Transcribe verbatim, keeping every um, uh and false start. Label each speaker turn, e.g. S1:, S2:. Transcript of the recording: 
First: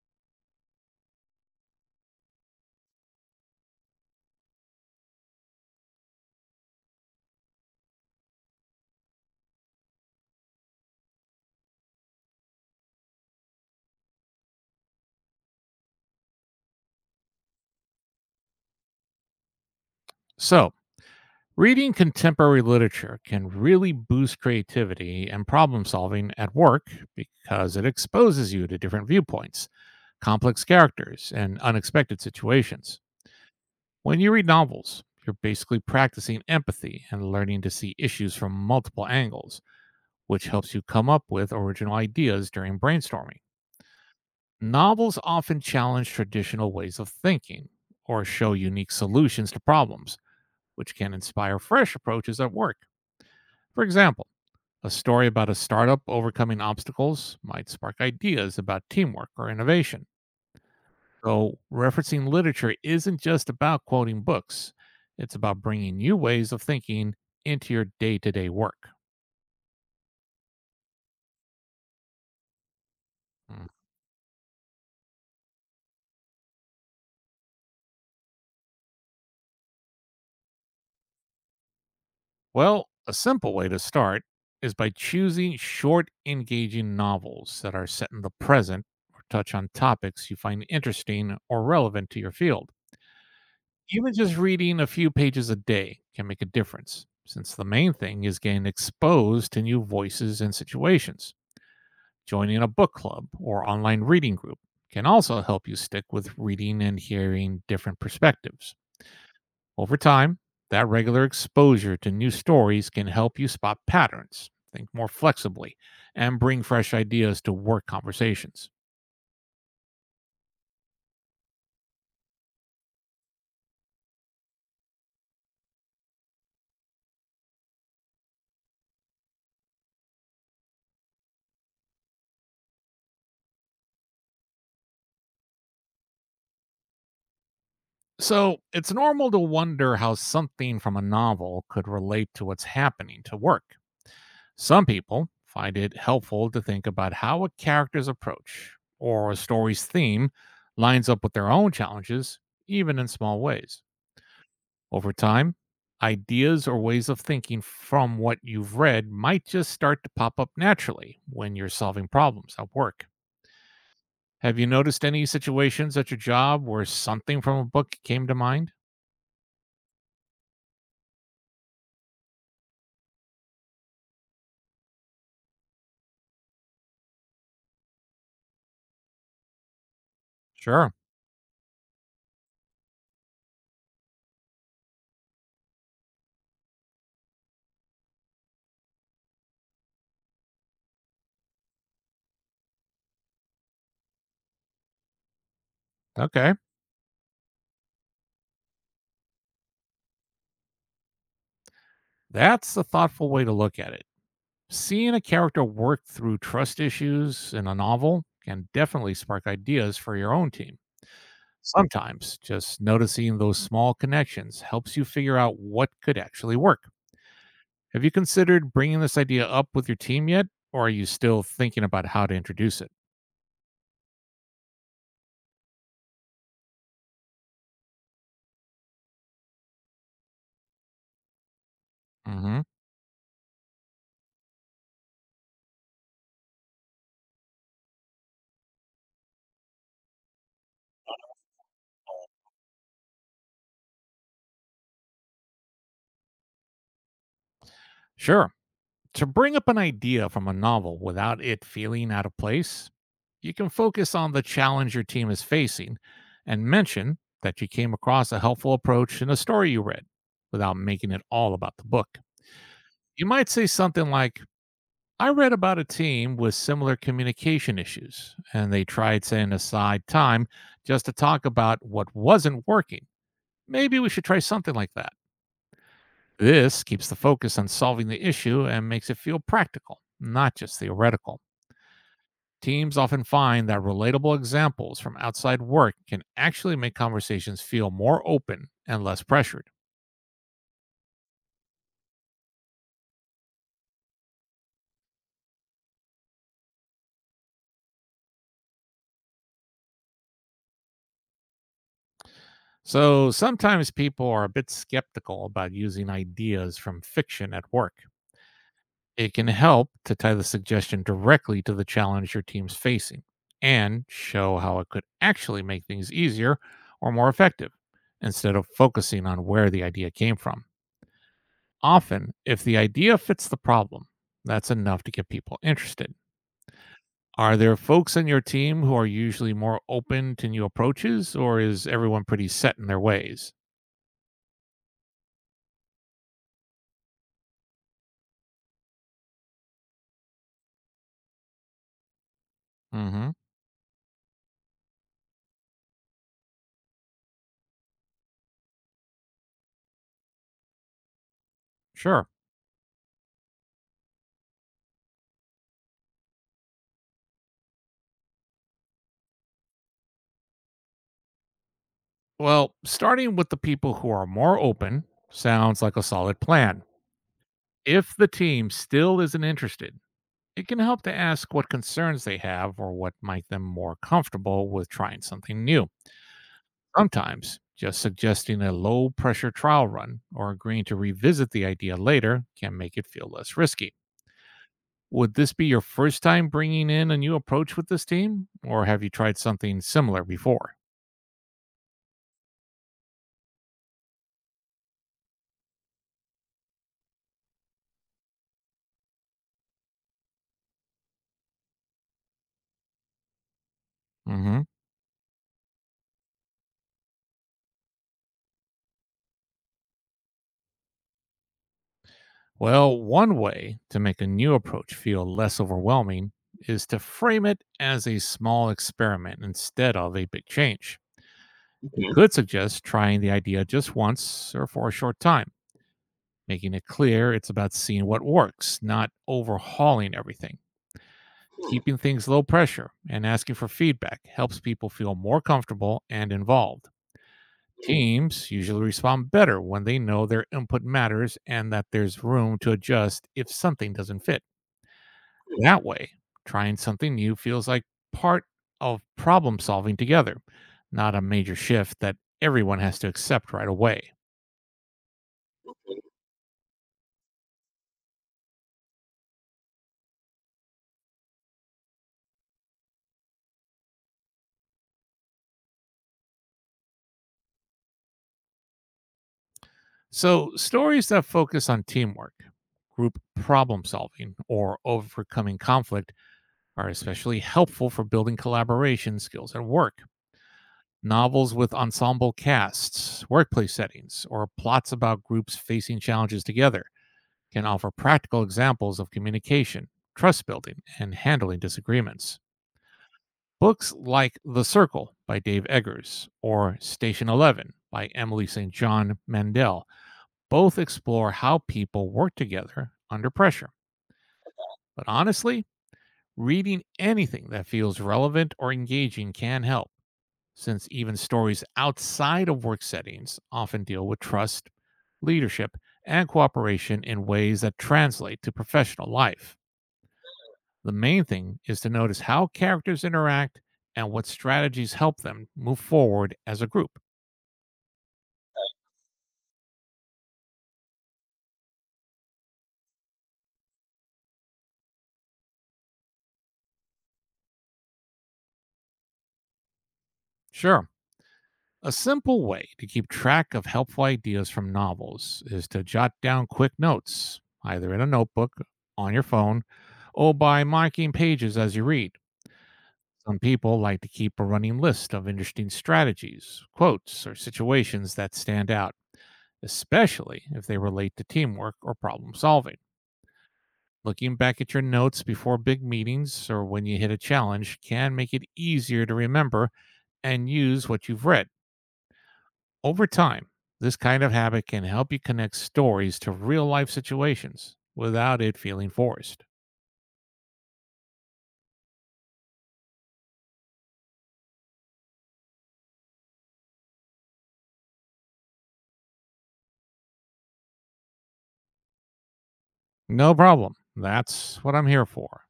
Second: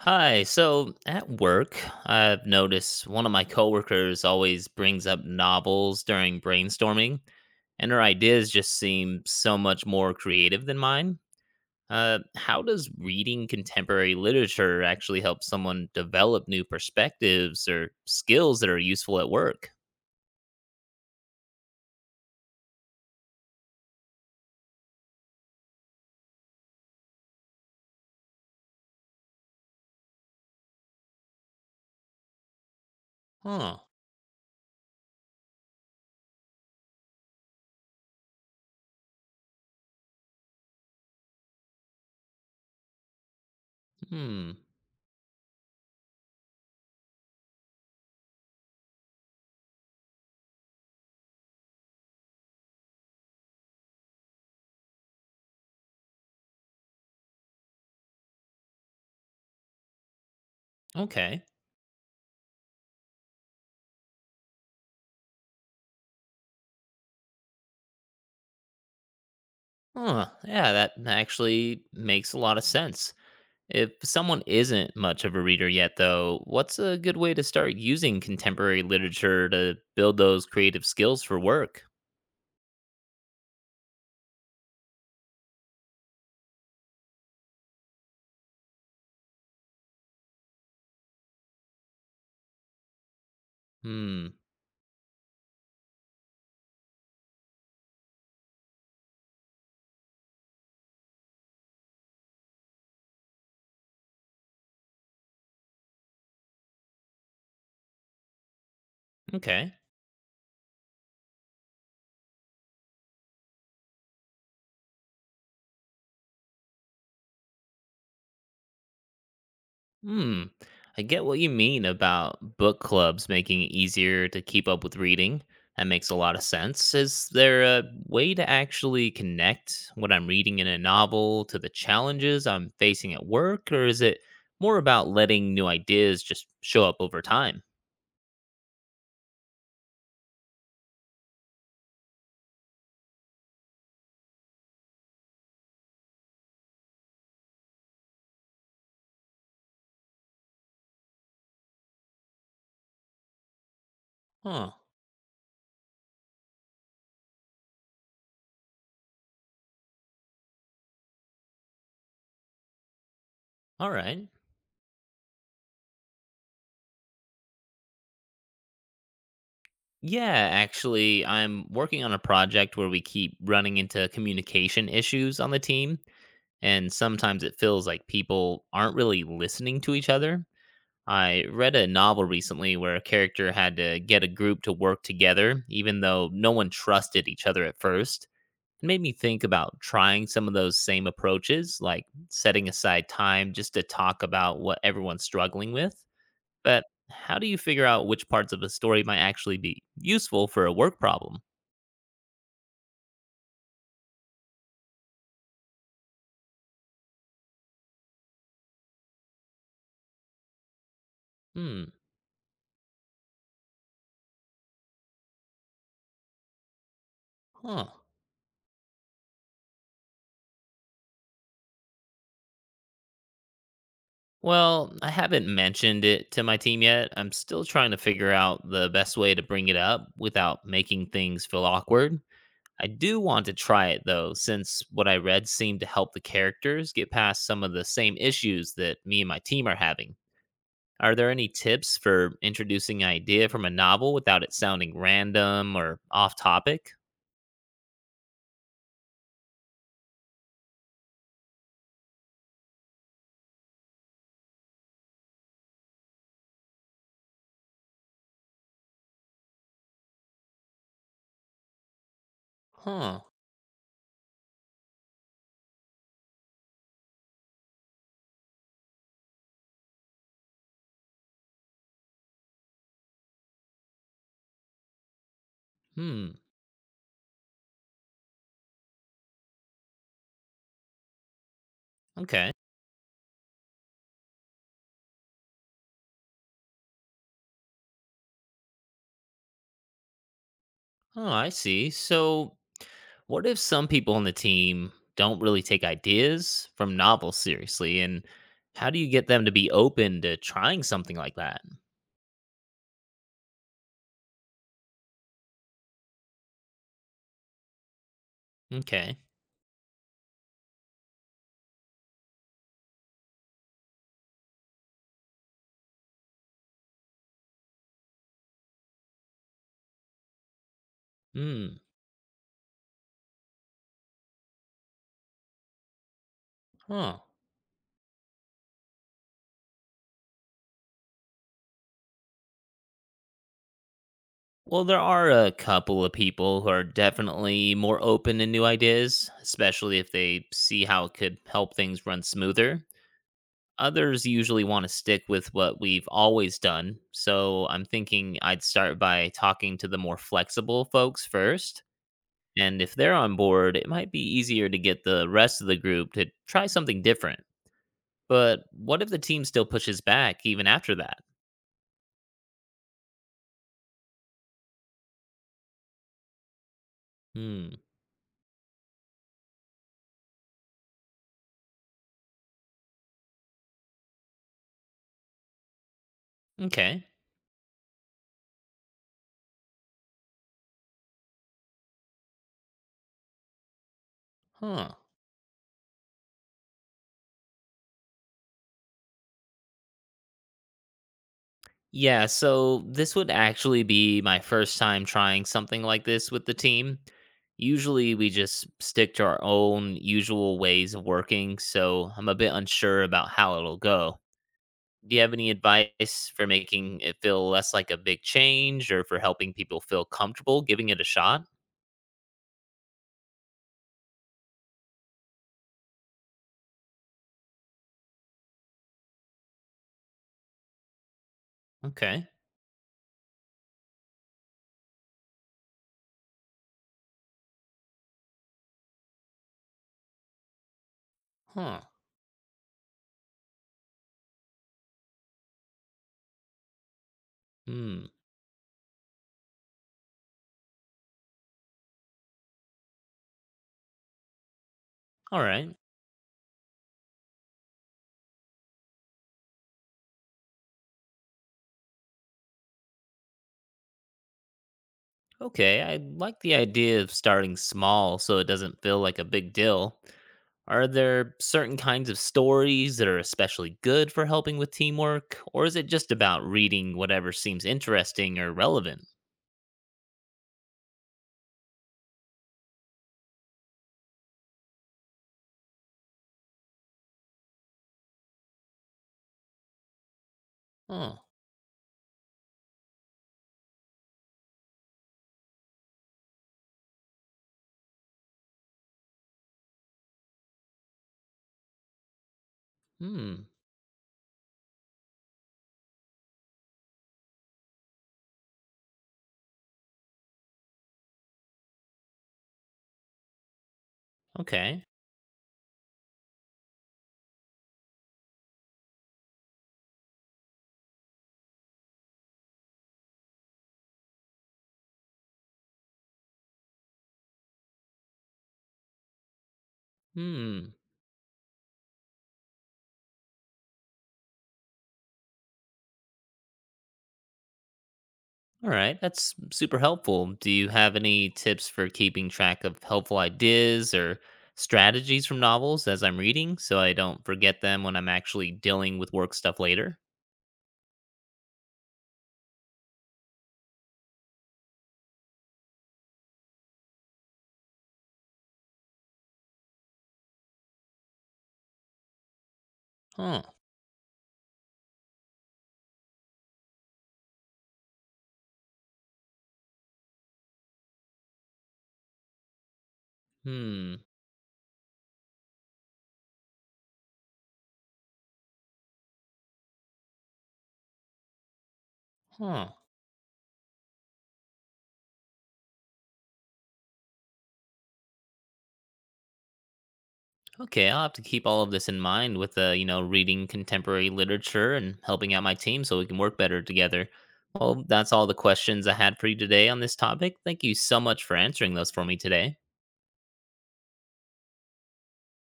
S1: Hi. So at work, I've noticed one of my coworkers always brings up novels during brainstorming, and her ideas just seem so much more creative than mine. Uh, how does reading contemporary literature actually help someone develop new perspectives or skills that are useful at work?
S2: So, reading contemporary literature can really boost creativity and problem solving at work because it exposes you to different viewpoints, complex characters, and unexpected situations.
S1: Huh.
S2: When you read novels, you're basically practicing empathy and learning to see issues from multiple angles, which helps you come up with original ideas during brainstorming.
S1: Hmm.
S2: Novels often challenge traditional ways of thinking or show unique solutions to problems, which can inspire fresh approaches at work. For example, a story about a startup overcoming obstacles might spark ideas about teamwork or innovation.
S1: Okay.
S2: So, referencing literature isn't just about quoting books, it's about bringing new ways of thinking into your day to day work.
S1: Huh. Yeah, that actually makes a lot of sense.
S2: Mm.
S1: If someone isn't much of a reader yet, though, what's a good way to start using contemporary literature to build those creative skills for work?
S2: Well, a simple way to start is by choosing short, engaging novels that are set in the present or touch on topics you find interesting or relevant to your field. Even
S1: Hmm.
S2: just reading a few pages a day can make a difference, since the main thing is getting exposed to new voices and situations. Joining a book club or online reading group can also help you stick with reading and hearing different perspectives.
S1: Okay.
S2: Over time, that regular exposure to new stories can help you spot patterns, think more flexibly, and bring fresh ideas to work conversations.
S1: Hmm. I get what you mean about book clubs making it easier to keep up with reading. That makes a lot of sense. Is there a way to actually connect what I'm reading in a novel to the challenges I'm facing at work, or is it more about letting new ideas just show up over time?
S2: So, it's normal to wonder how something from a novel could relate to what's happening to work. Some people find it helpful to think about how a character's approach or a story's theme lines up with their own challenges, even in small ways.
S1: Huh.
S2: Over time, ideas or ways of thinking from what you've read might just start to pop up naturally when you're solving problems at work.
S1: All right.
S2: Have you noticed any situations at your job where something from a book came to mind?
S1: Yeah, actually, I'm working on a project where we keep running into communication issues on the team, and sometimes it feels like people aren't really listening to each other.
S2: Sure.
S1: I read a novel recently where a character had to get a group to work together, even though no one trusted each other at first. It made me think about trying some of those same approaches, like setting aside time just to talk about what everyone's struggling with.
S2: Okay.
S1: But how do you figure out which parts of a story might actually be useful for a work problem?
S2: That's a thoughtful way to look at it. Seeing a character work through trust issues in a novel can definitely spark ideas for your own team.
S1: Hmm.
S2: Sometimes just noticing those small connections helps you figure out what could actually work.
S1: Huh.
S2: Have you considered bringing this idea up with your team yet, or are you still thinking about how to introduce it?
S1: Well, I haven't mentioned it to my team yet. I'm still trying to figure out the best way to bring it up without making things feel awkward.
S2: Hmm.
S1: I do want to try it though, since what I read seemed to help the characters get past some of the same issues that me and my team are having. Are there any tips for introducing an idea from a novel without it sounding random or off topic?
S2: Sure. To bring up an idea from a novel without it feeling out of place, you can focus on the challenge your team is facing and mention that you came across a helpful approach in a story you read without making it all about the book.
S1: Huh.
S2: You might say something like, I read about a team with similar communication issues, and they tried setting aside time just to talk about what wasn't working. Maybe we should try something like that.
S1: Hmm.
S2: This keeps the focus on solving the issue and makes it feel practical, not just theoretical.
S1: Okay.
S2: Teams often find that relatable examples from outside work can actually make conversations feel more open and less pressured.
S1: Oh, I see. So, what if some people on the team don't really take ideas from novels seriously? And how do you get them to be open to trying something like that?
S2: So sometimes people are a bit skeptical about using ideas from fiction at work.
S1: Okay.
S2: It can help to tie the suggestion directly to the challenge your team's facing and show how it could actually make things easier or more effective instead of focusing on where the idea came from.
S1: Hmm.
S2: Often, if the idea fits the problem, that's enough to get people interested.
S1: Huh.
S2: Are there folks on your team who are usually more open to new approaches, or is everyone pretty set in their ways?
S1: Well, there are a couple of people who are definitely more open to new ideas, especially if they see how it could help things run smoother.
S2: Hmm.
S1: Others usually want to stick with what we've always done. So I'm thinking I'd start by talking to the more flexible folks first.
S2: Sure.
S1: And if they're on board, it might be easier to get the rest of the group to try something different. But what if the team still pushes back even after that?
S2: Well, starting with the people who are more open sounds like a solid plan.
S1: Hmm.
S2: If the team still isn't interested, it can help to ask what concerns they have or what might them more comfortable with trying something new.
S1: Okay.
S2: Sometimes just suggesting a low pressure trial run or agreeing to revisit the idea later can make it feel less risky.
S1: Huh.
S2: Would this be your first time bringing in a new approach with this team, or have you tried something similar before?
S1: Yeah, so this would actually be my first time trying something like this with the team. Usually we just stick to our own usual ways of working, so I'm a bit unsure about how it'll go.
S2: Hmm.
S1: Do you have any advice for making it feel less like a big change or for helping people feel comfortable giving it a shot?
S2: Well, one way to make a new approach feel less overwhelming is to frame it as a small experiment instead of a big change. Mm-hmm. You Okay.
S1: Okay.
S2: could suggest trying the idea just once or for a short time, making it clear it's about seeing what works, not overhauling everything. Hmm.
S1: Huh.
S2: Keeping things low pressure and asking for feedback helps people feel more comfortable and involved.
S1: Hmm.
S2: Teams usually respond better when they know their input matters and that there's room to adjust if something doesn't fit.
S1: All right.
S2: That way, trying something new feels like part of problem solving together, not a major shift that everyone has to accept right away.
S1: Okay. I like the idea of starting small so it doesn't feel like a big deal. Are there certain kinds of stories that are especially good for helping with teamwork, or is it just about reading whatever seems interesting or relevant?
S2: So, stories that focus on teamwork, group problem solving, or overcoming conflict are especially helpful for building collaboration skills at work.
S1: Oh,
S2: Novels with ensemble casts, workplace settings, or plots about groups facing challenges together can offer practical examples of communication, trust building, and handling disagreements.
S1: hmm.
S2: Books like The Circle by Dave Eggers or Station eleven by Emily Saint John Mandel both explore how people work together under pressure.
S1: Okay.
S2: But honestly, reading anything that feels relevant or engaging can help, since even stories outside of work settings often deal with trust, leadership, and cooperation in ways that translate to professional life.
S1: Hmm.
S2: The main thing is to notice how characters interact and what strategies help them move forward as a group.
S1: All right, that's super helpful. Do you have any tips for keeping track of helpful ideas or strategies from novels as I'm reading so I don't forget them when I'm actually dealing with work stuff later?
S2: Sure, a simple way to keep track of helpful ideas from novels is to jot down quick notes, either in a notebook, on your phone, or by marking pages as you read. Some
S1: Huh.
S2: people like to keep a running list of interesting strategies, quotes, or situations that stand out, especially if they relate to teamwork or problem solving.
S1: Hmm.
S2: Looking back at your notes before big meetings or when you hit a challenge can make it easier to remember and use what you've read.
S1: Huh.
S2: Over time, this kind of habit can help you connect stories to real life situations without it feeling forced.
S1: Okay, I'll have to keep all of this in mind with uh, you know, reading contemporary literature and helping out my team so we can work better together. Well, that's all the questions I had for you today on this topic. Thank you so much for answering those for me today.
S2: No problem. That's what I'm here for.